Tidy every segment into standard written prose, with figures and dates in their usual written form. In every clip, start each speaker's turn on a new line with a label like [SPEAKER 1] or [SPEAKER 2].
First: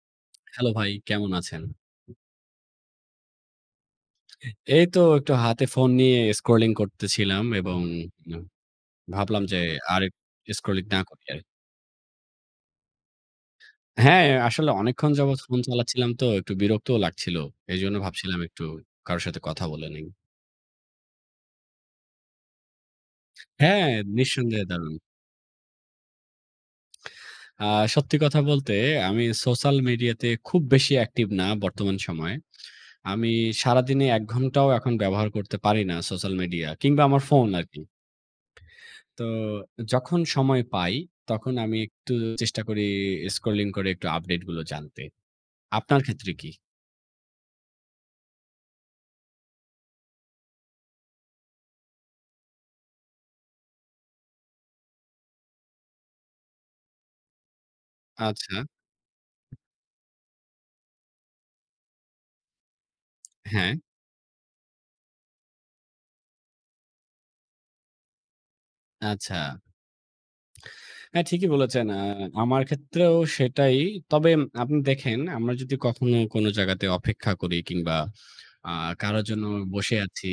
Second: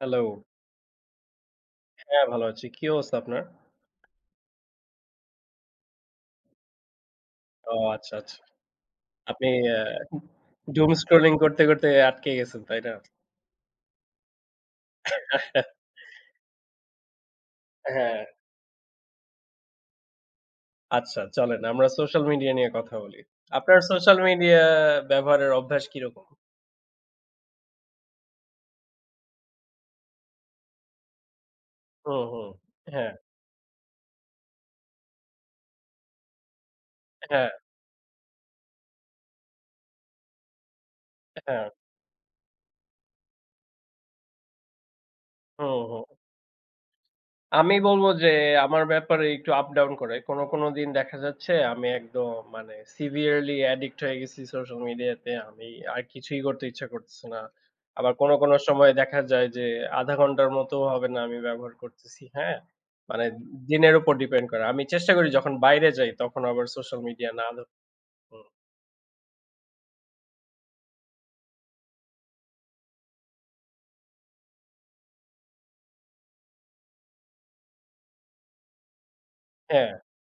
[SPEAKER 1] Hello.
[SPEAKER 2] Hello ভাই, কেমন আছেন?
[SPEAKER 1] হ্যাঁ, ভালো আছি। কি অবস্থা আপনার?
[SPEAKER 2] এই তো একটু হাতে ফোন নিয়ে স্ক্রলিং করতেছিলাম
[SPEAKER 1] ও
[SPEAKER 2] এবং
[SPEAKER 1] আচ্ছা, আচ্ছা।
[SPEAKER 2] উম ভাবলাম
[SPEAKER 1] আপনি
[SPEAKER 2] যে আর স্ক্রলিং
[SPEAKER 1] doom
[SPEAKER 2] না করি
[SPEAKER 1] scrolling
[SPEAKER 2] আর।
[SPEAKER 1] করতে, করতে আটকে গেছেন, তাই না?
[SPEAKER 2] হ্যাঁ, আসলে অনেকক্ষণ যাবৎ ফোন চালাচ্ছিলাম তো একটু বিরক্তও লাগছিল। এজন্য
[SPEAKER 1] হ্যাঁ,
[SPEAKER 2] ভাবছিলাম একটু কারো সাথে কথা বলে নেই।
[SPEAKER 1] আচ্ছা চলেন আমরা সোশ্যাল মিডিয়া নিয়ে কথা বলি। আপনার
[SPEAKER 2] হ্যাঁ,
[SPEAKER 1] সোশ্যাল মিডিয়া
[SPEAKER 2] নিঃসন্দেহে দারুণ।
[SPEAKER 1] ব্যবহারের অভ্যাস কিরকম?
[SPEAKER 2] আ সত্যি কথা বলতে আমি সোশ্যাল মিডিয়াতে খুব বেশি অ্যাক্টিভ না বর্তমান
[SPEAKER 1] হুম,
[SPEAKER 2] সময়ে।
[SPEAKER 1] হুম। হ্যাঁ,
[SPEAKER 2] আমি সারাদিনে ১ ঘন্টাও এখন ব্যবহার করতে পারি না সোশ্যাল মিডিয়া কিংবা আমার
[SPEAKER 1] হ্যাঁ,
[SPEAKER 2] ফোন আরকি। তো যখন সময় পাই, তখন
[SPEAKER 1] হ্যাঁ।
[SPEAKER 2] আমি একটু চেষ্টা করি স্ক্রলিং করে একটু আপডেট গুলো জানতে।
[SPEAKER 1] হুম,
[SPEAKER 2] আপনার
[SPEAKER 1] হুম।
[SPEAKER 2] ক্ষেত্রে কি?
[SPEAKER 1] আমি বলব যে আমার ব্যাপারে একটু আপ ডাউন করে। কোন, কোন দিন দেখা যাচ্ছে আমি একদম মানে severely addict হয়ে গেছি সোশ্যাল মিডিয়াতে। আমি আর কিছুই করতে ইচ্ছা করতেছে না। আবার কোন, কোন
[SPEAKER 2] আচ্ছা,
[SPEAKER 1] সময় দেখা যায় যে ০.৫ ঘন্টার মতও হবে না আমি ব্যবহার করতেছি, হ্যাঁ? মানে
[SPEAKER 2] হ্যাঁ,
[SPEAKER 1] দিনের উপর ডিপেন্ড করে। আমি চেষ্টা করি যখন বাইরে যাই তখন আবার সোশ্যাল মিডিয়া না ধরতে।
[SPEAKER 2] আচ্ছা। হ্যাঁ, ঠিকই বলেছেন। আমার ক্ষেত্রেও সেটাই। তবে আপনি দেখেন আমরা যদি কখনো কোনো জায়গাতে অপেক্ষা করি কিংবা আ কারো জন্য
[SPEAKER 1] হ্যাঁ,
[SPEAKER 2] বসে আছি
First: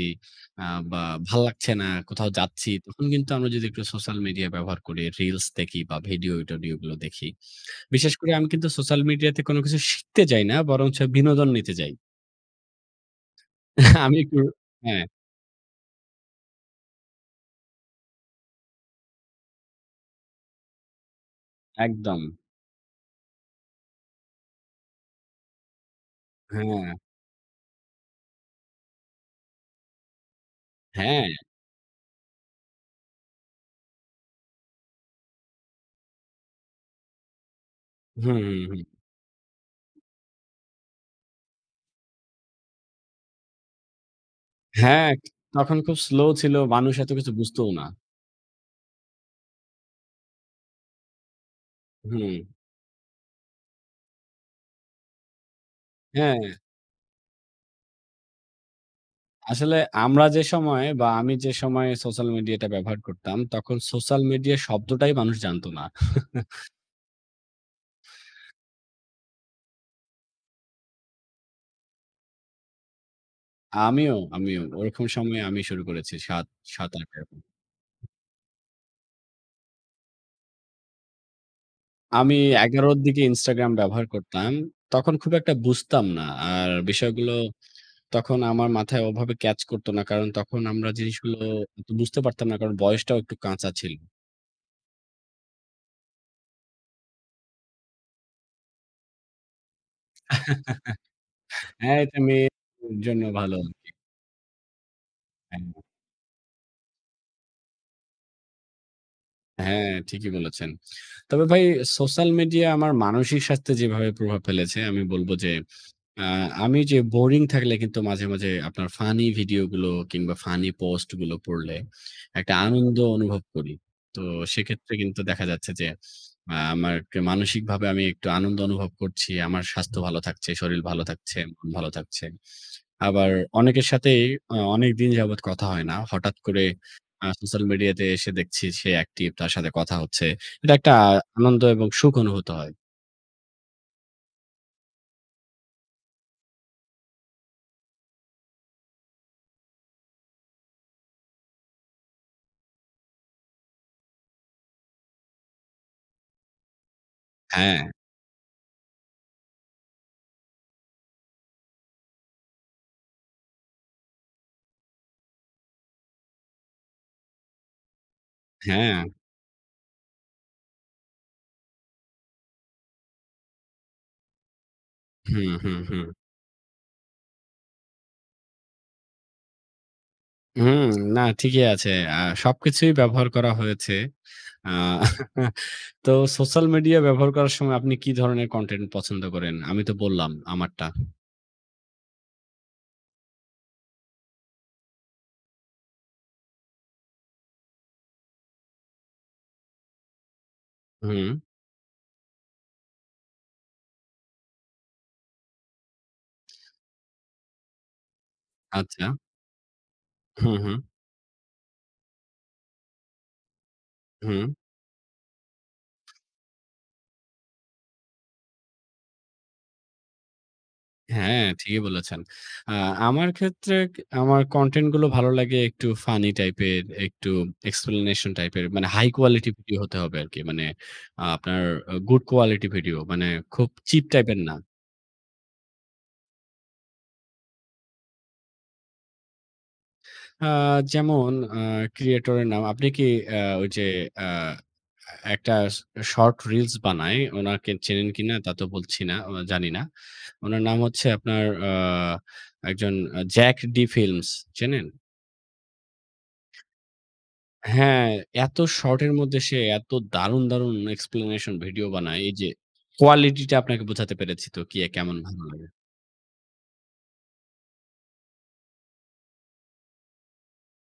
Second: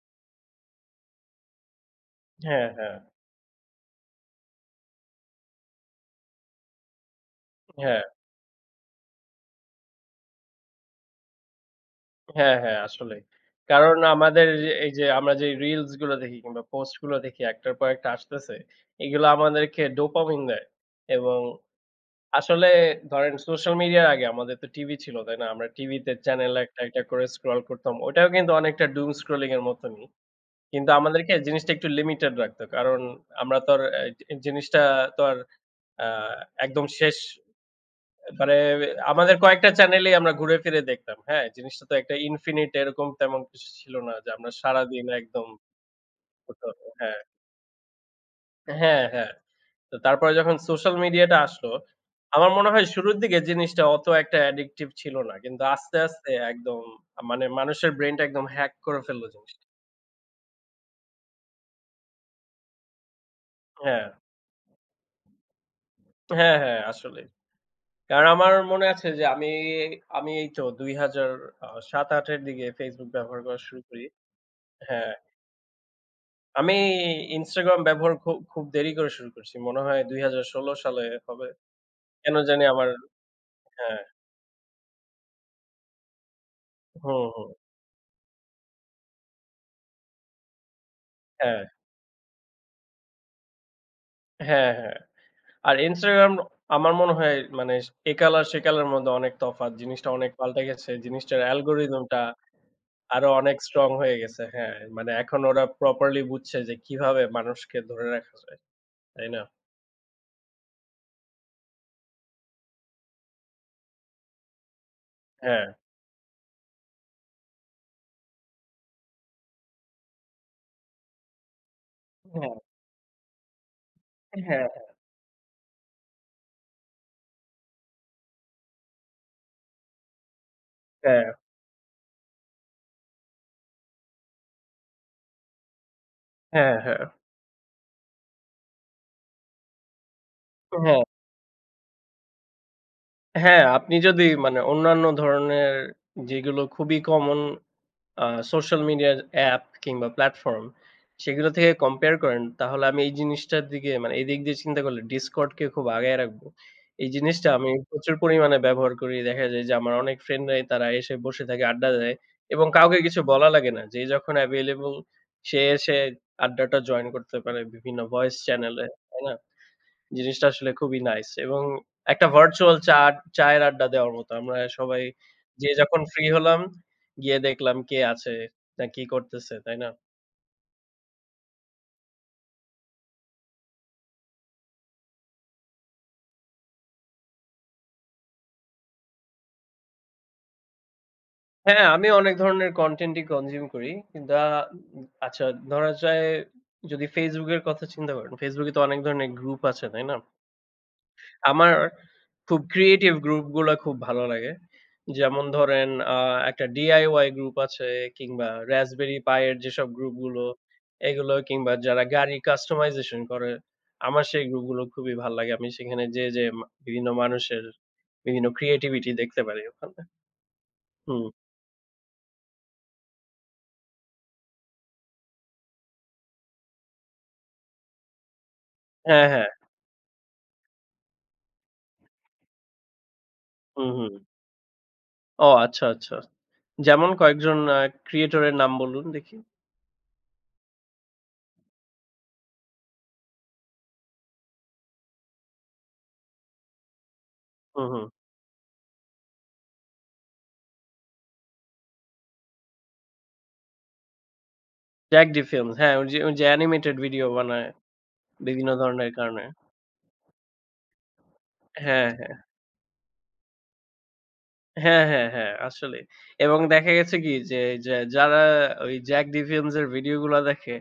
[SPEAKER 2] আ বা ভাল লাগছে না, কোথাও
[SPEAKER 1] হ্যাঁ,
[SPEAKER 2] যাচ্ছি,
[SPEAKER 1] হ্যাঁ,
[SPEAKER 2] তখন কিন্তু আমরা যদি একটু সোশ্যাল মিডিয়া ব্যবহার করি, রিলস দেখি বা ভিডিও-টিডিও গুলো দেখি।
[SPEAKER 1] হ্যাঁ।
[SPEAKER 2] বিশেষ করে আমি কিন্তু সোশ্যাল মিডিয়াতে কোন কিছু শিখতে যাই না। বরঞ্চ বিনোদন নিতে যাই।
[SPEAKER 1] হ্যাঁ, হ্যাঁ, আসলেই। কারণ
[SPEAKER 2] আমি একটু
[SPEAKER 1] আমাদের যে এই
[SPEAKER 2] হ্যাঁ,
[SPEAKER 1] যে আমরা যে রিলস গুলো দেখি কিংবা পোস্ট গুলো দেখি একটার পর একটা আসতেছে। এগুলো আমাদেরকে ডোপামিন দেয়। এবং
[SPEAKER 2] একদম।
[SPEAKER 1] আসলে ধরেন সোশ্যাল মিডিয়ার আগে আমাদের তো টিভি ছিল, তাই না? আমরা টিভিতে চ্যানেল একটা,
[SPEAKER 2] হ্যাঁ,
[SPEAKER 1] একটা করে স্ক্রল করতাম। ওটাও কিন্তু অনেকটা doom scrolling এর মতনই। কিন্তু
[SPEAKER 2] হ্যাঁ।
[SPEAKER 1] আমাদেরকে জিনিসটা একটু লিমিটেড রাখতো। কারণ আমরা তো আর অ্যা জি জিনিসটা তো আর আ একদম শেষ
[SPEAKER 2] হুম,
[SPEAKER 1] মানে
[SPEAKER 2] হুম, হুম।
[SPEAKER 1] আমাদের কয়েকটা চ্যানেলেই আমরা ঘুরে ফিরে দেখতাম। হ্যাঁ, জিনিসটা তো একটা ইনফিনিট এরকম তেমন কিছু ছিল না যে আমরা সারাদিন
[SPEAKER 2] হ্যাঁ,
[SPEAKER 1] একদম
[SPEAKER 2] তখন খুব স্লো ছিল। মানুষ এত
[SPEAKER 1] হ্যাঁ,
[SPEAKER 2] কিছু বুঝতও না।
[SPEAKER 1] হ্যাঁ, হ্যাঁ। তো তারপরে যখন সোশ্যাল মিডিয়াটা আসলো,
[SPEAKER 2] হুম।
[SPEAKER 1] আমার মনে হয় শুরুর দিকে জিনিসটা অত একটা অ্যাডিক্টিভ ছিল না। কিন্তু আস্তে, আস্তে
[SPEAKER 2] হ্যাঁ,
[SPEAKER 1] একদম মানে মানুষের ব্রেইনটা একদম হ্যাক করে ফেললো জিনিসটা।
[SPEAKER 2] আসলে আমরা যে সময়ে বা আমি যে সময়ে সোশ্যাল মিডিয়াটা ব্যবহার করতাম, তখন
[SPEAKER 1] হ্যাঁ,
[SPEAKER 2] সোশ্যাল মিডিয়া শব্দটাই মানুষ জানত না।
[SPEAKER 1] হ্যাঁ, হ্যাঁ আসলেই। কারণ আমার মনে আছে যে আমি এই তো ২০০০ ৭-৮ এর দিকে Facebook ব্যবহার করা শুরু করি।
[SPEAKER 2] আমিও ওরকম
[SPEAKER 1] হ্যাঁ।
[SPEAKER 2] সময়ে আমি শুরু করেছি ৭,
[SPEAKER 1] আমি
[SPEAKER 2] ৭-৮ এরকম।
[SPEAKER 1] Instagram ব্যবহার খুব দেরি করে শুরু করছি। মনে হয় ২০১৬ সালে হবে। কেন
[SPEAKER 2] আমি
[SPEAKER 1] জানি আমার
[SPEAKER 2] ১১ র দিকে Instagram
[SPEAKER 1] হ্যাঁ,
[SPEAKER 2] ব্যবহার করতাম। তখন খুব একটা বুঝতাম না। আর
[SPEAKER 1] হুম,
[SPEAKER 2] বিষয়গুলো
[SPEAKER 1] হুম।
[SPEAKER 2] তখন আমার মাথায় ওভাবে ক্যাচ করত না। কারণ তখন আমরা জিনিসগুলো
[SPEAKER 1] হ্যাঁ,
[SPEAKER 2] অত বুঝতে পারতাম না। কারণ বয়সটাও একটু কাঁচা ছিল।
[SPEAKER 1] হ্যাঁ, হ্যাঁ। আর Instagram আমার মনে হয় মানে একাল আর সেকালের মধ্যে অনেক তফাৎ। জিনিসটা অনেক পাল্টে গেছে। জিনিসটার
[SPEAKER 2] হ্যাঁ,
[SPEAKER 1] অ্যালগরিদম
[SPEAKER 2] এটা
[SPEAKER 1] টা
[SPEAKER 2] মেয়ের জন্য
[SPEAKER 1] আরো
[SPEAKER 2] ভালো
[SPEAKER 1] অনেক স্ট্রং
[SPEAKER 2] আরকি।
[SPEAKER 1] হয়ে গেছে। হ্যাঁ, মানে এখন ওরা
[SPEAKER 2] হ্যাঁ,
[SPEAKER 1] প্রপারলি বুঝছে যে কিভাবে মানুষকে ধরে রাখা যায়। তাই না?
[SPEAKER 2] হ্যাঁ, ঠিকই বলেছেন। তবে ভাই, সোশ্যাল মিডিয়া আমার মানসিক স্বাস্থ্যে যেভাবে প্রভাব ফেলেছে আমি বলব যে
[SPEAKER 1] হ্যাঁ,
[SPEAKER 2] আ আমি যে বোরিং থাকলে কিন্তু মাঝে, মাঝে আপনার ফানি ভিডিও গুলো কিংবা ফানি পোস্ট গুলো পড়লে
[SPEAKER 1] হ্যাঁ,
[SPEAKER 2] একটা আনন্দ অনুভব করি। তো
[SPEAKER 1] হ্যাঁ,
[SPEAKER 2] সেক্ষেত্রে কিন্তু দেখা যাচ্ছে যে আমাকে মানসিকভাবে আমি একটু আনন্দ অনুভব করছি। আমার স্বাস্থ্য ভালো থাকছে, শরীর ভালো
[SPEAKER 1] হ্যাঁ,
[SPEAKER 2] থাকছে, মন ভালো থাকছে। আবার অনেকের সাথেই অনেকদিন যাবৎ কথা হয় না। হঠাৎ করে
[SPEAKER 1] হ্যাঁ, হ্যাঁ,
[SPEAKER 2] সোশ্যাল মিডিয়াতে এসে দেখছি সে অ্যাক্টিভ, তার সাথে কথা হচ্ছে। এটা একটা
[SPEAKER 1] হ্যাঁ,
[SPEAKER 2] আনন্দ এবং সুখ অনুভূত হয়।
[SPEAKER 1] হ্যাঁ, আপনি যদি মানে অন্যান্য ধরনের যেগুলো খুবই কমন আ সোশ্যাল মিডিয়ার অ্যাপ কিংবা প্ল্যাটফর্ম সেগুলো থেকে কম্পেয়ার করেন, তাহলে আমি এই জিনিসটার দিকে মানে এই দিক দিয়ে চিন্তা করলে Discordকে খুব আগায় রাখবো। এই জিনিসটা আমি
[SPEAKER 2] হ্যাঁ,
[SPEAKER 1] প্রচুর পরিমাণে ব্যবহার করি। দেখা যায় যে আমার অনেক ফ্রেন্ডরাই তারা এসে বসে থাকে, আড্ডা দেয় এবং কাউকে কিছু বলা লাগে না। যে যখন অ্যাভেইলেবল সে এসে আড্ডাটা জয়েন করতে পারে বিভিন্ন ভয়েস চ্যানেলে,
[SPEAKER 2] হ্যাঁ।
[SPEAKER 1] তাই না? জিনিসটা আসলে খুবই নাইস এবং একটা ভার্চুয়াল চায়ের আড্ডা দেওয়ার মতো। আমরা সবাই
[SPEAKER 2] হুম,
[SPEAKER 1] যে
[SPEAKER 2] হুম,
[SPEAKER 1] যখন
[SPEAKER 2] হুম।
[SPEAKER 1] ফ্রি হলাম, গিয়ে দেখলাম কে আছে, না কি করতেছে, তাই না?
[SPEAKER 2] হুম, না ঠিকই আছে। আ সবকিছুই ব্যবহার করা হয়েছে। আ তো সোশ্যাল মিডিয়া ব্যবহার করার সময় আপনি কি ধরনের কনটেন্ট পছন্দ করেন? আমি তো বললাম আমারটা।
[SPEAKER 1] হ্যাঁ, আমি অনেক ধরনের কনটেন্টই কনজিউম করি। দা আচ্ছা ধরা যায় যদি Facebook এর কথা চিন্তা করেন, Facebook এ তো অনেক ধরনের গ্রুপ আছে, তাই না?
[SPEAKER 2] হুম,
[SPEAKER 1] আমার খুব ক্রিয়েটিভ গ্রুপ গুলা খুব ভালো লাগে। যেমন ধরেন আ একটা DIY গ্রুপ আছে কিংবা
[SPEAKER 2] আচ্ছা।
[SPEAKER 1] Raspberry Pi এর যেসব গ্রুপ গুলো,
[SPEAKER 2] হুম, হুম,
[SPEAKER 1] এগুলো কিংবা যারা গাড়ির customization করে, আমার সেই
[SPEAKER 2] হুম।
[SPEAKER 1] গ্রুপ গুলো খুবই ভাল লাগে। আমি সেখানে যেয়ে, যেয়ে বিভিন্ন মানুষের বিভিন্ন creativity দেখতে পারি ওখানে। হুম।
[SPEAKER 2] হ্যাঁ, ঠিকই বলেছেন। আ আমার ক্ষেত্রে আমার কনটেন্ট গুলো ভালো লাগে একটু ফানি টাইপের, একটু এক্সপ্লেনেশন টাইপের মানে হাই
[SPEAKER 1] হ্যাঁ, হ্যাঁ।
[SPEAKER 2] কোয়ালিটি ভিডিও হতে হবে আরকি। মানে আপনার গুড কোয়ালিটি ভিডিও মানে খুব
[SPEAKER 1] হুম,
[SPEAKER 2] চিপ
[SPEAKER 1] হুম।
[SPEAKER 2] টাইপের না।
[SPEAKER 1] ও আচ্ছা, আচ্ছা। যেমন কয়েকজন ক্রিয়েটর এর নাম বলুন দেখি।
[SPEAKER 2] আ যেমন আ ক্রিয়েটরের নাম আপনি কি ওই যে আ একটা শর্ট রিলস বানায়, উনাকে
[SPEAKER 1] হুম, হুম।
[SPEAKER 2] চেনেন কিনা তা তো বলছি না, জানি না। উনার নাম হচ্ছে আপনার একজন জ্যাক ডি ফিল্মস, চেনেন?
[SPEAKER 1] Jack D Films হ্যাঁ, ওই যে, ওই যে, অ্যানিমেটেড ভিডিও বানায়
[SPEAKER 2] হ্যাঁ, এত
[SPEAKER 1] বিভিন্ন ধরনের
[SPEAKER 2] শর্টের মধ্যে
[SPEAKER 1] কারণে।
[SPEAKER 2] সে এত দারুণ, দারুণ explanation ভিডিও বানায়। এই
[SPEAKER 1] হ্যাঁ।
[SPEAKER 2] যে কোয়ালিটিটা আপনাকে বোঝাতে পেরেছি তো কি
[SPEAKER 1] হ্যাঁ,
[SPEAKER 2] কেমন
[SPEAKER 1] হ্যাঁ,
[SPEAKER 2] ভালো
[SPEAKER 1] হ্যাঁ,
[SPEAKER 2] লাগে।
[SPEAKER 1] আসলেই। এবং দেখা গেছে কি যে, যে যারা ওই জ্যাক ডিভিয়েন্স এর ভিডিও গুলা দেখে,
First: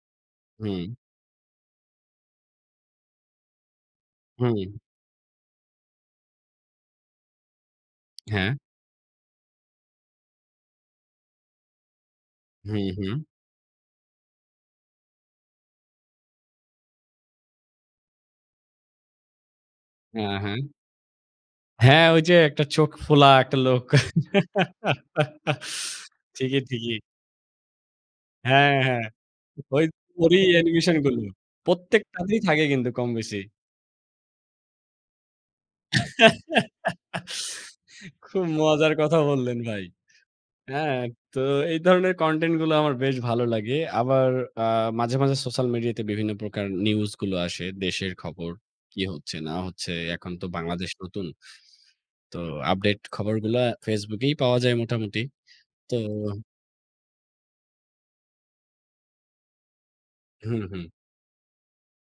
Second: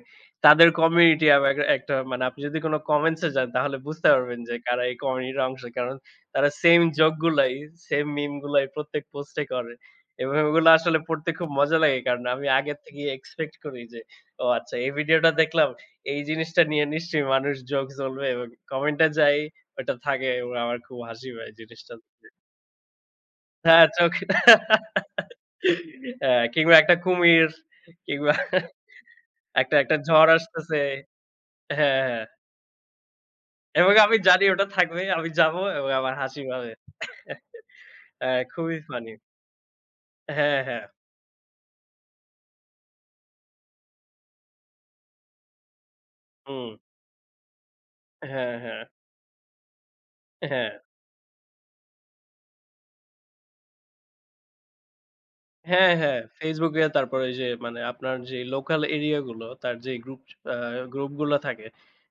[SPEAKER 1] তাদের
[SPEAKER 2] হুম,
[SPEAKER 1] কমিউনিটি আবার একটা মানে আপনি যদি কোন কমেন্টস এ যান তাহলে বুঝতে পারবেন যে
[SPEAKER 2] হুম,
[SPEAKER 1] কারা এই কমিউনিটির অংশ। কারণ তারা সেইম জোক গুলাই, সেইম মিম
[SPEAKER 2] হ্যাঁ,
[SPEAKER 1] গুলাই প্রত্যেক পোস্টে করে। এবং ওগুলো আসলে পড়তে খুব মজা লাগে। কারণ আমি আগের
[SPEAKER 2] হুম,
[SPEAKER 1] থেকেই
[SPEAKER 2] হুম,
[SPEAKER 1] এক্সপেক্ট করি যে, ও আচ্ছা এই ভিডিওটা দেখলাম, এই জিনিসটা নিয়ে নিশ্চয়ই মানুষ জোকস বলবে এবং কমেন্টে যাই ওটা থাকে
[SPEAKER 2] হ্যাঁ,
[SPEAKER 1] এবং
[SPEAKER 2] হ্যাঁ।
[SPEAKER 1] আমার খুব হাসি পায় জিনিসটা।
[SPEAKER 2] হ্যাঁ, ওই যে একটা চোখ ফোলা একটা
[SPEAKER 1] হ্যাঁ,
[SPEAKER 2] লোক।
[SPEAKER 1] চোখ হ্যাঁ,
[SPEAKER 2] ঠিকই,
[SPEAKER 1] কিংবা একটা
[SPEAKER 2] ঠিকই।
[SPEAKER 1] কুমির কিংবা
[SPEAKER 2] হ্যাঁ, হ্যাঁ।
[SPEAKER 1] একটা
[SPEAKER 2] ওই
[SPEAKER 1] একটা ঝড়
[SPEAKER 2] ওরই
[SPEAKER 1] আসতেছে।
[SPEAKER 2] অ্যানিমেশন গুলো।
[SPEAKER 1] হ্যাঁ, হ্যাঁ।
[SPEAKER 2] প্রত্যেকটাতেই থাকে কিন্তু কম বেশি।
[SPEAKER 1] এবং আমি জানি ওটা থাকবে। আমি যাবো এবং আমার হাসি পাবে। হ্যাঁ,
[SPEAKER 2] খুব
[SPEAKER 1] খুবই
[SPEAKER 2] মজার
[SPEAKER 1] ফানি।
[SPEAKER 2] কথা বললেন ভাই।
[SPEAKER 1] হ্যাঁ, হ্যাঁ।
[SPEAKER 2] হ্যাঁ, তো এই ধরনের কনটেন্ট গুলো আমার বেশ ভালো লাগে। আবার আ মাঝে, মাঝে সোশ্যাল মিডিয়াতে বিভিন্ন প্রকার
[SPEAKER 1] হুম।
[SPEAKER 2] নিউজ গুলো আসে। দেশের খবর
[SPEAKER 1] হ্যাঁ, হ্যাঁ,
[SPEAKER 2] কি হচ্ছে না হচ্ছে। এখন তো
[SPEAKER 1] হ্যাঁ।
[SPEAKER 2] বাংলাদেশ নতুন। তো আপডেট খবরগুলা Facebook এই পাওয়া যায় মোটামুটি।
[SPEAKER 1] হ্যাঁ,
[SPEAKER 2] তো
[SPEAKER 1] হ্যাঁ। Facebook এ তারপরে ওই যে মানে আপনার যে লোকাল এরিয়া গুলো তার যে গ্রুপ আ
[SPEAKER 2] হুম, হুম,
[SPEAKER 1] গ্রুপ গুলো থাকে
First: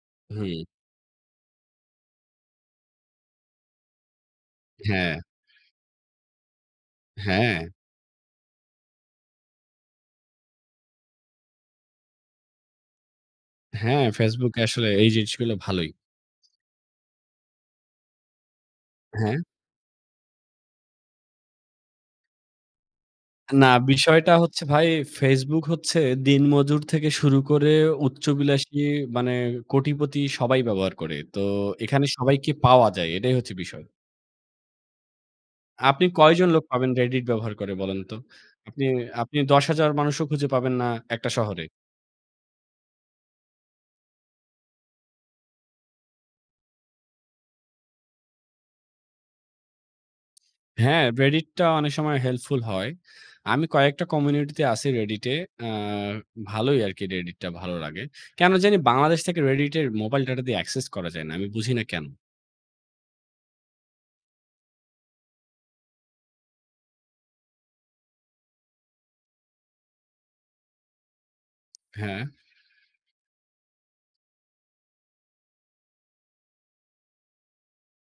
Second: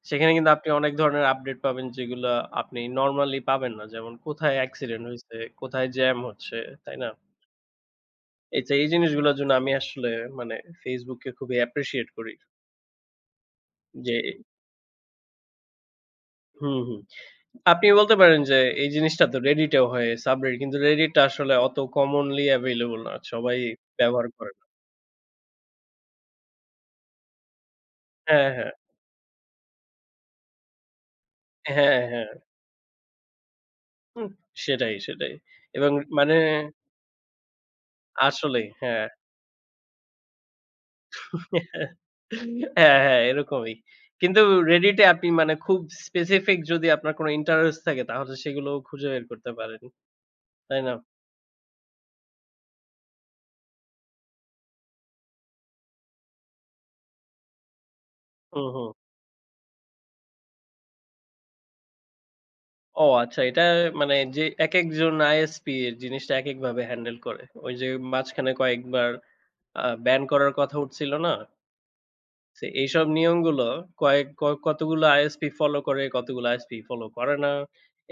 [SPEAKER 1] সেখানে কিন্তু
[SPEAKER 2] হুম।
[SPEAKER 1] আপনি অনেক ধরনের আপডেট পাবেন যেগুলো আপনি নরমালি পাবেন না। যেমন কোথায় অ্যাক্সিডেন্ট
[SPEAKER 2] হ্যাঁ,
[SPEAKER 1] হইছে, কোথায় জ্যাম হচ্ছে, তাই না?
[SPEAKER 2] হ্যাঁ,
[SPEAKER 1] এইযে এই জিনিসগুলোর জন্য আমি আসলে মানে Facebook কে খুবই অ্যাপ্রিশিয়েট করি।
[SPEAKER 2] হ্যাঁ,
[SPEAKER 1] যে
[SPEAKER 2] Facebook এ আসলে এই জিনিসগুলো ভালোই।
[SPEAKER 1] হুম, হুম। আপনি বলতে পারেন যে এই জিনিসটা
[SPEAKER 2] হ্যাঁ?
[SPEAKER 1] তো Reddit এও হয়, Subreddit কিন্তু Reddit টা আসলে অত commonly available না। সবাই
[SPEAKER 2] না,
[SPEAKER 1] ব্যবহার
[SPEAKER 2] বিষয়টা
[SPEAKER 1] করে
[SPEAKER 2] হচ্ছে
[SPEAKER 1] না।
[SPEAKER 2] ভাই, Facebook হচ্ছে দিনমজুর থেকে শুরু করে
[SPEAKER 1] হ্যাঁ, হ্যাঁ।
[SPEAKER 2] উচ্চবিলাসী মানে কোটিপতি সবাই ব্যবহার করে। তো
[SPEAKER 1] হ্যাঁ,
[SPEAKER 2] এখানে
[SPEAKER 1] হ্যাঁ।
[SPEAKER 2] সবাইকে পাওয়া যায়। এটাই হচ্ছে বিষয়।
[SPEAKER 1] হুম, সেটাই, সেটাই। এবং
[SPEAKER 2] আপনি
[SPEAKER 1] মানে
[SPEAKER 2] কয়জন লোক পাবেন Reddit ব্যবহার করে বলেন তো?
[SPEAKER 1] আসলেই
[SPEAKER 2] আপনি,
[SPEAKER 1] হ্যাঁ।
[SPEAKER 2] আপনি ১০,০০০ মানুষও খুঁজে পাবেন না একটা শহরে।
[SPEAKER 1] হ্যাঁ, হ্যাঁ, এরকমই। কিন্তু Reddit এ আপনি মানে খুব specific যদি আপনার কোনো ইন্টারেস্ট থাকে তাহলে সেগুলোও খুঁজে বের করতে পারেন। তাই না?
[SPEAKER 2] হ্যাঁ, Reddit টা অনেক সময় হেল্পফুল হয়। আমি কয়েকটা কমিউনিটিতে আছি Reddit এ। আ ভালোই আরকি Reddit টা ভালো লাগে। কেন
[SPEAKER 1] হুম,
[SPEAKER 2] জানি
[SPEAKER 1] হুম।
[SPEAKER 2] বাংলাদেশ থেকে Reddit এর মোবাইল ডাটা দিয়ে access করা যায় না। আমি বুঝি না কেন?
[SPEAKER 1] ও আচ্ছা, এটা মানে যে একেকজন ISP এর জিনিসটা একেকভাবে হ্যান্ডেল করে। ওই যে মাঝখানে কয়েকবার ব্যান করার কথা উঠছিল না?
[SPEAKER 2] হ্যাঁ।
[SPEAKER 1] সে এইসব নিয়মগুলো কয়েক ক কতগুলো ISP ফলো করে, কতগুলো ISP ফলো করে না।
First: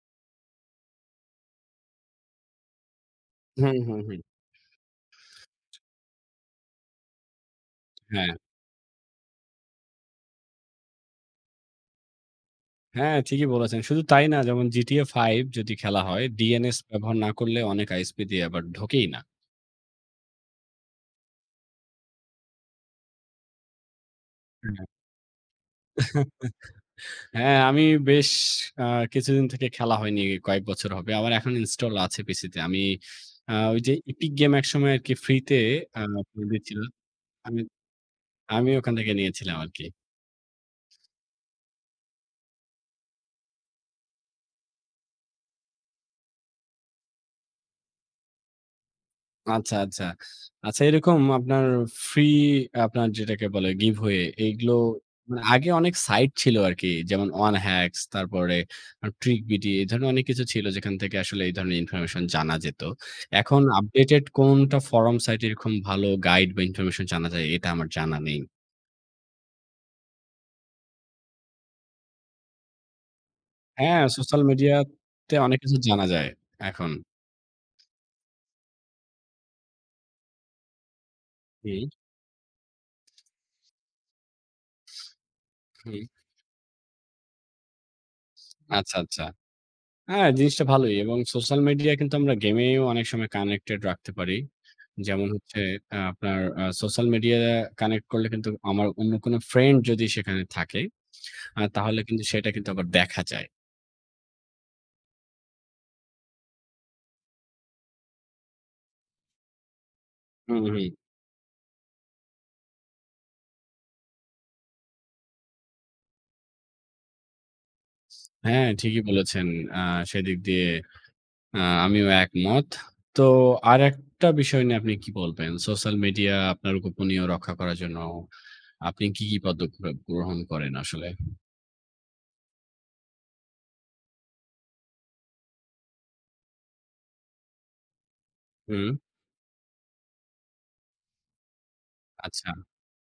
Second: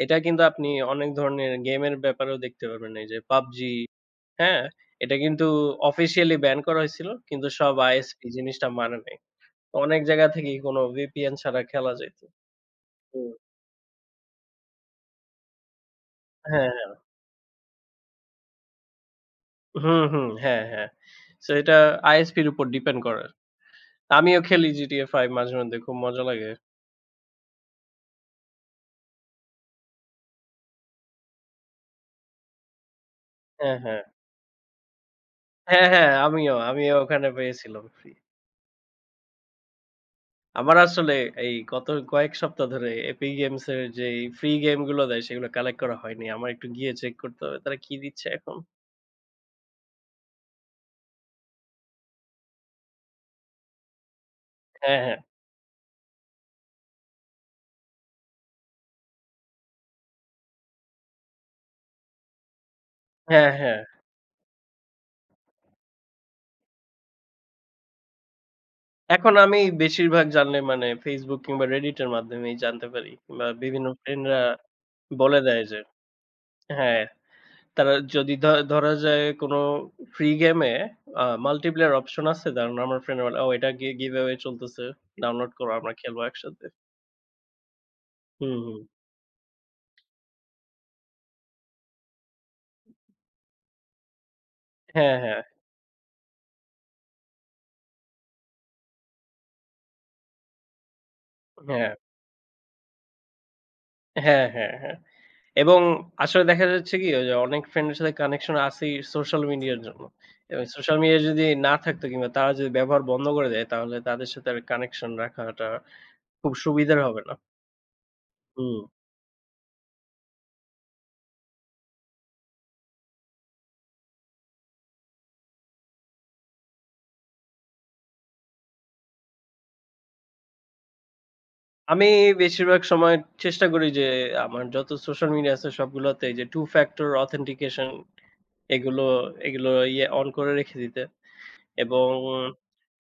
[SPEAKER 1] এটা কিন্তু আপনি অনেক ধরনের গেমের ব্যাপারেও দেখতে পারবেন। এই যে PUBG,
[SPEAKER 2] হুম, হুম, হুম।
[SPEAKER 1] হ্যাঁ? এটা কিন্তু অফিসিয়ালি ব্যান করা হয়েছিল। কিন্তু সব ISP
[SPEAKER 2] হ্যাঁ,
[SPEAKER 1] জিনিসটা মানে নাই। অনেক জায়গা থেকেই কোনো VPN ছাড়া খেলা যেত।
[SPEAKER 2] হ্যাঁ,
[SPEAKER 1] হুম।
[SPEAKER 2] ঠিকই বলেছেন। শুধু তাই না যেমন GTA 5 যদি খেলা হয়,
[SPEAKER 1] হ্যাঁ,
[SPEAKER 2] DNS
[SPEAKER 1] হ্যাঁ।
[SPEAKER 2] ব্যবহার না করলে অনেক ISP দিয়ে আবার ঢোকেই না।
[SPEAKER 1] হুম, হুম। হ্যাঁ, হ্যাঁ। সো এটা আইএসপির উপর ডিপেন্ড করে। আমিও খেলি GTA 5 মাঝে-মধ্যে খুব মজা লাগে।
[SPEAKER 2] হ্যাঁ, আমি বেশ আ কিছুদিন থেকে খেলা হয়নি। কয়েক বছর হবে। আমার এখন ইনস্টল আছে পিসিতে। আমি
[SPEAKER 1] হ্যাঁ,
[SPEAKER 2] ওই যে
[SPEAKER 1] হ্যাঁ।
[SPEAKER 2] Epic Game একসময় আরকি ফ্রিতে
[SPEAKER 1] হ্যাঁ,
[SPEAKER 2] আ
[SPEAKER 1] হ্যাঁ। আমিও,
[SPEAKER 2] দিচ্ছিল।
[SPEAKER 1] আমিও ওখানে
[SPEAKER 2] আমি
[SPEAKER 1] পেয়েছিলাম ফ্রি।
[SPEAKER 2] আমি ওখান থেকে নিয়েছিলাম আরকি।
[SPEAKER 1] আমার আসলে এই গত কয়েক সপ্তাহ ধরে Epic Games এর যেই ফ্রি গেম গুলো দেয় সেগুলো কালেক্ট করা হয়নি। আমার একটু গিয়ে চেক করতে হবে তারা কি দিচ্ছে এখন।
[SPEAKER 2] আচ্ছা, আচ্ছা। আচ্ছা এরকম আপনার ফ্রি আপনার যেটাকে বলে গিভওয়ে এইগুলো
[SPEAKER 1] হ্যাঁ, হ্যাঁ।
[SPEAKER 2] মানে আগে অনেক সাইট ছিল আরকি। যেমন OneHacks তারপরে TrickBT এই ধরনের অনেক কিছু ছিল যেখান থেকে আসলে এই ধরনের ইনফরমেশন জানা যেত।
[SPEAKER 1] হ্যাঁ,
[SPEAKER 2] এখন
[SPEAKER 1] হ্যাঁ।
[SPEAKER 2] আপডেটেড কোনটা ফোরাম সাইট এরকম ভালো গাইড বা ইনফরমেশন জানা যায় এটা আমার জানা নেই।
[SPEAKER 1] এখন আমি বেশিরভাগ জানলে মানে Facebook কিংবা Reddit এর মাধ্যমেই জানতে পারি। কিংবা বিভিন্ন
[SPEAKER 2] হ্যাঁ,
[SPEAKER 1] ফ্রেন্ডরা
[SPEAKER 2] সোশ্যাল মিডিয়াতে
[SPEAKER 1] বলে
[SPEAKER 2] অনেক
[SPEAKER 1] দেয়
[SPEAKER 2] কিছু
[SPEAKER 1] যে
[SPEAKER 2] জানা যায় এখন।
[SPEAKER 1] হ্যাঁ। তারা যদি ধরা যায় কোনো ফ্রি গেমে
[SPEAKER 2] হুম,
[SPEAKER 1] multiplayer অপশন আছে? ধরেন আমার ফ্রেন্ড বলে, "ও এটা giveaway চলতেছে। ডাউনলোড করো আমরা
[SPEAKER 2] হুম।
[SPEAKER 1] খেলবো একসাথে।" হুম, হুম।
[SPEAKER 2] আচ্ছা, আচ্ছা। হ্যাঁ, জিনিসটা ভালোই এবং সোশ্যাল মিডিয়া কিন্তু আমরা গেমেও অনেক সময় কানেক্টেড রাখতে পারি।
[SPEAKER 1] হ্যাঁ,
[SPEAKER 2] যেমন
[SPEAKER 1] হ্যাঁ,
[SPEAKER 2] হচ্ছে আপনার সোশ্যাল মিডিয়া কানেক্ট করলে কিন্তু আমার অন্য কোনো ফ্রেন্ড যদি সেখানে থাকে,
[SPEAKER 1] হ্যাঁ।
[SPEAKER 2] তাহলে কিন্তু সেটা কিন্তু আবার দেখা যায়।
[SPEAKER 1] হ্যাঁ, হ্যাঁ, হ্যাঁ। এবং আসলে দেখা যাচ্ছে কি ওই যে অনেক ফ্রেন্ডের সাথে কানেকশন আছেই সোশ্যাল মিডিয়ার জন্য।
[SPEAKER 2] হুম,
[SPEAKER 1] এবং
[SPEAKER 2] হুম।
[SPEAKER 1] সোশ্যাল মিডিয়া যদি না থাকতো কিংবা তারা যদি ব্যবহার বন্ধ করে দেয় তাহলে তাদের সাথে আর কানেকশন রাখাটা খুব সুবিধার হবে না।
[SPEAKER 2] হ্যাঁ,
[SPEAKER 1] হুম।
[SPEAKER 2] ঠিকই বলেছেন। আ সেদিক দিয়ে আ আমিও একমত। তো আরেকটা বিষয় নিয়ে আপনি কি বলবেন? সোশ্যাল মিডিয়া আপনার গোপনীয় রক্ষা করার জন্য আপনি কি পদক্ষেপ গ্রহণ করেন আসলে?
[SPEAKER 1] আমি বেশিরভাগ সময় চেষ্টা করি যে আমার যত সোশ্যাল মিডিয়া আছে সবগুলোতে এই যে টু ফ্যাক্টর অথেন্টিকেশন
[SPEAKER 2] হুম,
[SPEAKER 1] এগুলো এগুলো ইয়ে অন করে রেখে দিতে। এবং
[SPEAKER 2] আচ্ছা,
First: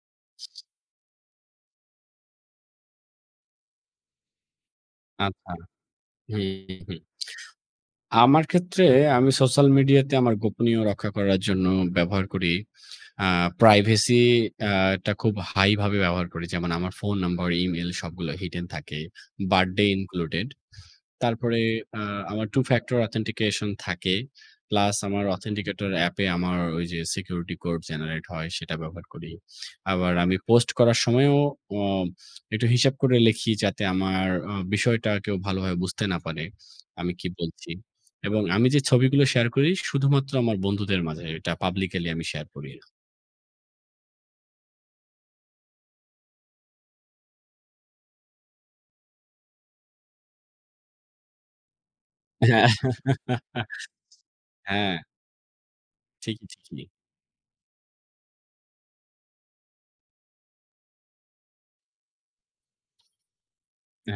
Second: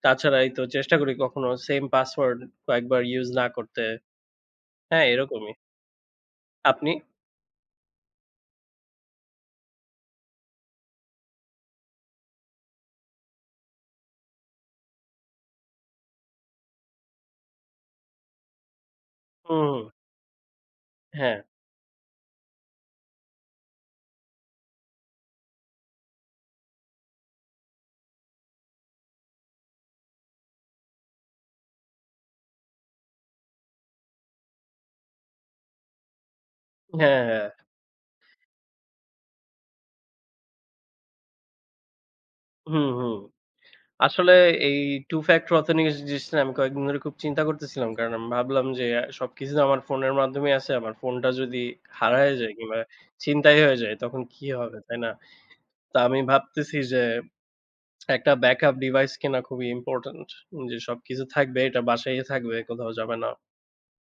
[SPEAKER 1] তাছাড়া এই তো চেষ্টা করি কখনো সেম পাসওয়ার্ড কয়েকবার ইউজ না করতে। হ্যাঁ, এরকমই।
[SPEAKER 2] আচ্ছা। হুম,
[SPEAKER 1] আপনি?
[SPEAKER 2] হুম। আমার ক্ষেত্রে আমি সোশ্যাল মিডিয়াতে আমার গোপনীয় রক্ষা করার জন্য ব্যবহার করি। আ প্রাইভেসি আ টা খুব হাই ভাবে ব্যবহার করি। যেমন আমার ফোন নাম্বার, ইমেইল সবগুলো হিডেন থাকে।
[SPEAKER 1] হুম, হুম।
[SPEAKER 2] Birthday included.
[SPEAKER 1] হ্যাঁ,
[SPEAKER 2] তারপরে আ আমার Two Factor Authentication থাকে। প্লাস আমার Authenticator অ্যাপে আমার ওই যে সিকিউরিটি কোড জেনারেট হয় সেটা ব্যবহার করি। আবার আমি পোস্ট করার সময়ও অ একটু হিসাব করে লিখি যাতে আমার বিষয়টা কেউ ভালোভাবে বুঝতে না পারে। আমি
[SPEAKER 1] হ্যাঁ,
[SPEAKER 2] কি
[SPEAKER 1] হ্যাঁ।
[SPEAKER 2] বলছি। এবং আমি যে ছবিগুলো শেয়ার করি শুধুমাত্র আমার বন্ধুদের মাঝে, এটা পাবলিক্যালি আমি শেয়ার করি না।
[SPEAKER 1] হুম, হুম। আসলে এই Two Factor Authentication আমি কয়েকদিন ধরে খুব চিন্তা করতেছিলাম। কারণ আমি ভাবলাম যে সবকিছু তো আমার ফোনের মাধ্যমেই আছে। আমার ফোনটা যদি হারায় যায়
[SPEAKER 2] হ্যাঁ,
[SPEAKER 1] কিংবা ছিনতাই হয়ে যায় তখন কি হবে, তাই
[SPEAKER 2] হ্যাঁ,
[SPEAKER 1] না? তো আমি
[SPEAKER 2] ঠিকই,
[SPEAKER 1] ভাবতেছি
[SPEAKER 2] ঠিকই।
[SPEAKER 1] যে একটা ব্যাকআপ ডিভাইস কেনা খুবই ইম্পোর্টেন্ট। যে সবকিছু থাকবে, এটা বাসায়ই থাকবে, কোথাও যাবে না।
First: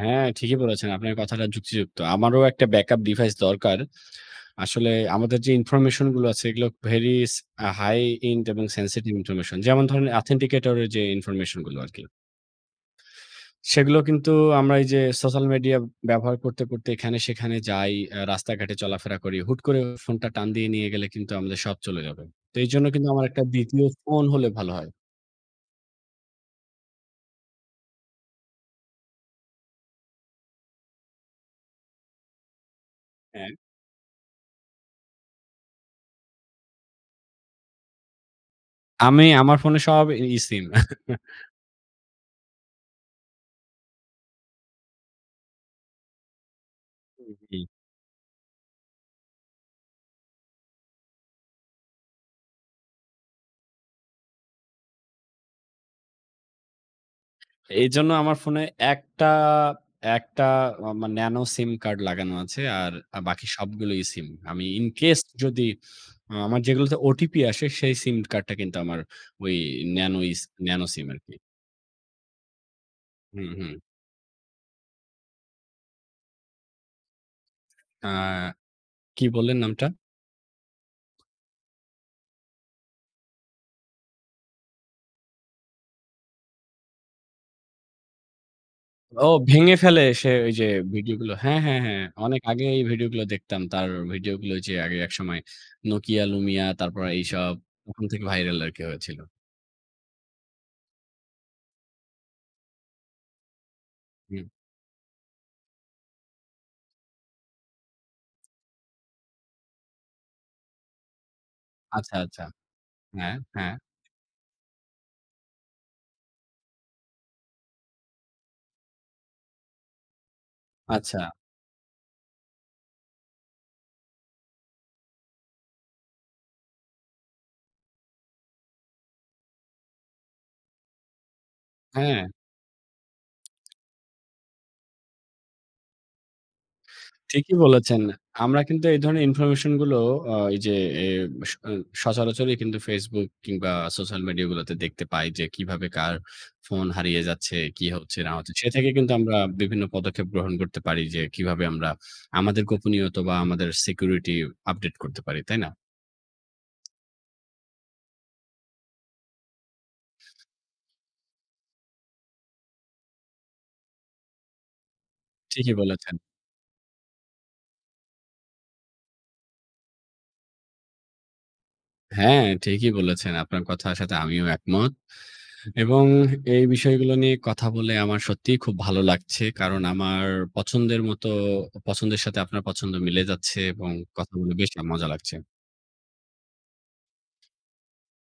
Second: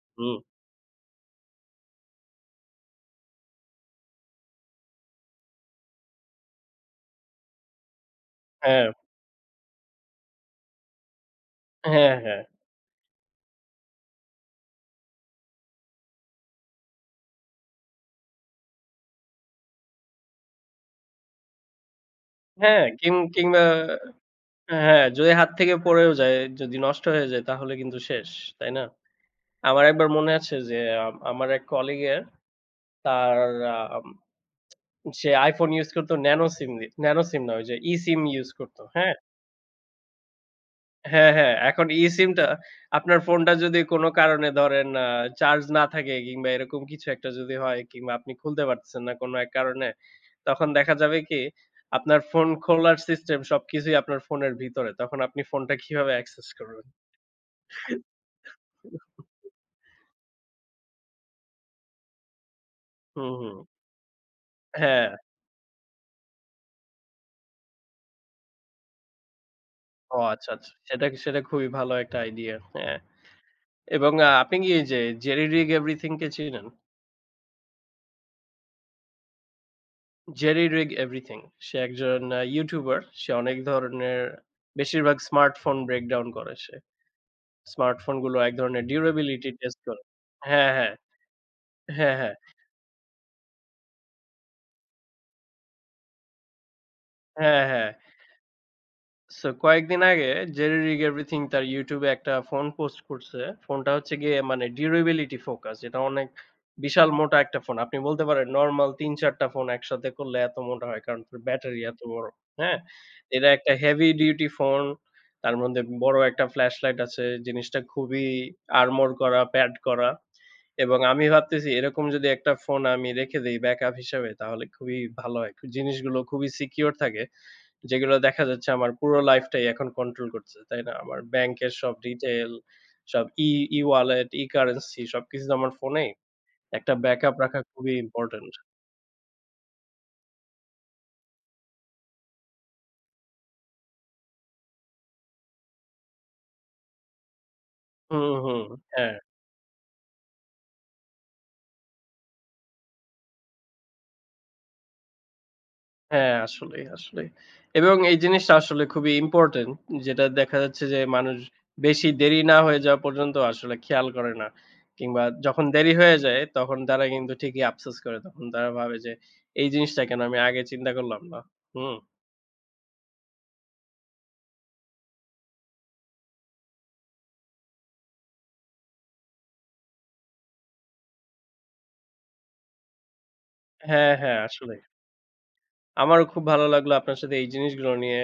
[SPEAKER 2] হ্যাঁ,
[SPEAKER 1] হুম।
[SPEAKER 2] ঠিকই বলেছেন। আপনার কথাটা যুক্তিযুক্ত। আমারও একটা ব্যাকআপ ডিভাইস দরকার। আসলে আমাদের যে ইনফরমেশন গুলো আছে এগুলো ভেরি স আ হাই এন্ড এবং
[SPEAKER 1] হ্যাঁ,
[SPEAKER 2] সেনসিটিভ ইনফরমেশন। যেমন ধরেন authenticator এর যে ইনফরমেশন গুলো আরকি।
[SPEAKER 1] হ্যাঁ, হ্যাঁ।
[SPEAKER 2] সেগুলো কিন্তু আমরা এই যে সোশ্যাল মিডিয়া ব্যবহার করতে, করতে এখানে সেখানে যাই, রাস্তাঘাটে চলাফেরা করি। হুট করে ফোনটা টান দিয়ে নিয়ে গেলে কিন্তু আমাদের সব চলে যাবে। তো
[SPEAKER 1] হ্যাঁ,
[SPEAKER 2] এইজন্য কিন্তু আমার একটা
[SPEAKER 1] কিংবা
[SPEAKER 2] ২য় ফোন হলে ভালো হয়।
[SPEAKER 1] হ্যাঁ, যদি হাত থেকে পড়েও যায়, যদি নষ্ট হয়ে যায় তাহলে কিন্তু শেষ, তাই না? আমার একবার মনে আছে যে আমার এক কলিগের তার
[SPEAKER 2] হ্যাঁ,
[SPEAKER 1] আম সে iPhone ইউজ করত ন্যানো সিম দিয়ে। ন্যানো সিম না ওই যে eSIM ইউজ করত। হ্যাঁ?
[SPEAKER 2] আমি আমার ফোনে সব ই সিম।
[SPEAKER 1] হ্যাঁ, হ্যাঁ। এখন eSIM টা আপনার ফোনটা যদি কোন কারণে ধরেন চার্জ না থাকে কিংবা এরকম কিছু একটা
[SPEAKER 2] হুম, হুম।
[SPEAKER 1] যদি
[SPEAKER 2] জি।
[SPEAKER 1] হয় কিংবা আপনি খুলতে পারতেছেন না কোন এক কারণে, তখন দেখা যাবে কি আপনার ফোন খোলার সিস্টেম সবকিছুই আপনার ফোনের ভিতরে। তখন আপনি ফোনটা কিভাবে অ্যাক্সেস করবেন?
[SPEAKER 2] এইজন্য আমার ফোনে একটা, একটা আ মা ন্যানো সিম কার্ড লাগানো আছে। আর
[SPEAKER 1] হুম,
[SPEAKER 2] বাকি
[SPEAKER 1] হুম।
[SPEAKER 2] সবগুলোই সিম। আমি ইন
[SPEAKER 1] হ্যাঁ।
[SPEAKER 2] কেস যদি আমার যেগুলোতে ওটিপি আসে সেই সিম কার্ডটা কিন্তু আমার ওই
[SPEAKER 1] ও
[SPEAKER 2] ন্যানো ইস
[SPEAKER 1] আচ্ছা, আচ্ছা।
[SPEAKER 2] ন্যানো
[SPEAKER 1] সেটা
[SPEAKER 2] সিম আরকি।
[SPEAKER 1] সেটা খুবই ভালো একটা আইডিয়া। হ্যাঁ।
[SPEAKER 2] হুম, হুম।
[SPEAKER 1] এবং আপনি কি এই যে 'জেরি রিগ এভরিথিং' কে চিনেন?
[SPEAKER 2] আ কি বললেন নামটা?
[SPEAKER 1] 'Jerry Rig Everything' সে একজন ইউটিউবার। সে অনেক ধরনের বেশিরভাগ স্মার্টফোন ব্রেকডাউন করে সে। স্মার্টফোন গুলো এক ধরনের
[SPEAKER 2] ও
[SPEAKER 1] ডিউরেবিলিটি
[SPEAKER 2] ভেঙে
[SPEAKER 1] টেস্ট করে
[SPEAKER 2] ফেলে সে ওই যে
[SPEAKER 1] হ্যাঁ, হ্যাঁ।
[SPEAKER 2] ভিডিওগুলো হ্যাঁ, হ্যাঁ, হ্যাঁ।
[SPEAKER 1] হ্যাঁ, হ্যাঁ।
[SPEAKER 2] অনেক আগে এই ভিডিওগুলো দেখতাম। তার ভিডিওগুলো যে আগে একসময় Nokia, Lumia তারপর এইসব
[SPEAKER 1] হ্যাঁ, হ্যাঁ।
[SPEAKER 2] ওখান থেকে ভাইরাল আরকি হয়েছিল।
[SPEAKER 1] সো কয়েকদিন আগে 'Jerry Rig Everything' তার YouTube এ একটা ফোন পোস্ট করছে। ফোনটা হচ্ছে গিয়ে
[SPEAKER 2] হুম।
[SPEAKER 1] মানে durability focus যেটা অনেক বিশাল মোটা একটা ফোন। আপনি বলতে পারেন নরমাল ৩-৪ টা ফোন একসাথে করলে এত মোটা হয়। কারণ তার ব্যাটারি এত
[SPEAKER 2] আচ্ছা,
[SPEAKER 1] বড়।
[SPEAKER 2] আচ্ছা।
[SPEAKER 1] হ্যাঁ?
[SPEAKER 2] হ্যাঁ,
[SPEAKER 1] এটা একটা
[SPEAKER 2] হ্যাঁ।
[SPEAKER 1] Heavy duty phone. তার মধ্যে বড় একটা ফ্ল্যাশ লাইট আছে। জিনিসটা খুবই আর্মর করা, প্যাড করা। এবং
[SPEAKER 2] আচ্ছা।
[SPEAKER 1] আমি ভাবতেছি এরকম যদি একটা ফোন আমি রেখে দেই ব্যাকআপ হিসেবে তাহলে খুবই ভালো হয়। জিনিসগুলো খুবই সিকিউর থাকে। যেগুলো দেখা যাচ্ছে আমার পুরো লাইফটাই এখন কন্ট্রোল করছে। তাই না? আমার ব্যাংকের সব
[SPEAKER 2] হ্যাঁ,
[SPEAKER 1] ডিটেইল, সব ই-ওয়ালেট, ই-কারেন্সি সবকিছু তো আমার ফোনেই। একটা ব্যাকআপ
[SPEAKER 2] ঠিকই
[SPEAKER 1] রাখা খুবই
[SPEAKER 2] বলেছেন।
[SPEAKER 1] ইম্পোর্টেন্ট।
[SPEAKER 2] আমরা কিন্তু এই ধরনের ইনফরমেশন গুলো আ এই যে এ স আহ, সচরাচরই কিন্তু Facebook কিংবা সোশ্যাল মিডিয়া গুলোতে দেখতে পাই যে কিভাবে কার ফোন হারিয়ে যাচ্ছে, কি হচ্ছে না
[SPEAKER 1] হুম,
[SPEAKER 2] হচ্ছে।
[SPEAKER 1] হুম।
[SPEAKER 2] সে থেকে কিন্তু
[SPEAKER 1] হ্যাঁ,
[SPEAKER 2] আমরা বিভিন্ন পদক্ষেপ গ্রহণ করতে পারি যে কিভাবে আমরা আমাদের গোপনীয়তা বা আমাদের সিকিউরিটি আপডেট করতে পারি। তাই না?
[SPEAKER 1] হ্যাঁ, আসলেই, আসলেই। এবং এই জিনিসটা আসলে খুবই ইম্পোর্টেন্ট। যেটা দেখা যাচ্ছে যে মানুষ বেশি দেরি না হয়ে যাওয়া পর্যন্ত আসলে খেয়াল করে না। কিংবা যখন
[SPEAKER 2] ঠিকই
[SPEAKER 1] দেরি
[SPEAKER 2] বলেছেন।
[SPEAKER 1] হয়ে যায় তখন তারা কিন্তু ঠিকই আফসোস করে। তখন তারা ভাবে যে এই জিনিসটা কেন আমি আগে চিন্তা করলাম না। হুম।
[SPEAKER 2] হ্যাঁ, ঠিকই বলেছেন। আপনার কথার সাথে আমিও একমত। এবং এই বিষয়গুলো নিয়ে কথা বলে আমার সত্যিই খুব ভালো লাগছে। কারণ আমার পছন্দের মতো, পছন্দের সাথে আপনার পছন্দ মিলে যাচ্ছে এবং
[SPEAKER 1] হ্যাঁ,
[SPEAKER 2] কথা
[SPEAKER 1] হ্যাঁ,
[SPEAKER 2] বলে বেশ
[SPEAKER 1] আসলেই।
[SPEAKER 2] মজা লাগছে।
[SPEAKER 1] আমারও খুব ভালো লাগলো আপনার সাথে এই জিনিসগুলো নিয়ে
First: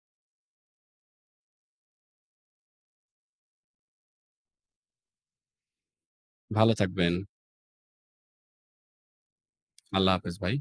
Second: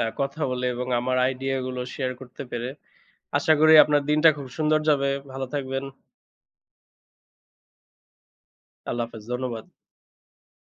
[SPEAKER 1] কথা বলে এবং আমার আইডিয়া গুলো শেয়ার করতে পেরে। আশা করি আপনার দিনটা খুব সুন্দর যাবে। ভালো থাকবেন।
[SPEAKER 2] ভালো থাকবেন।
[SPEAKER 1] আল্লাহ হাফেজ। ধন্যবাদ।
[SPEAKER 2] আল্লাহ হাফেজ ভাই।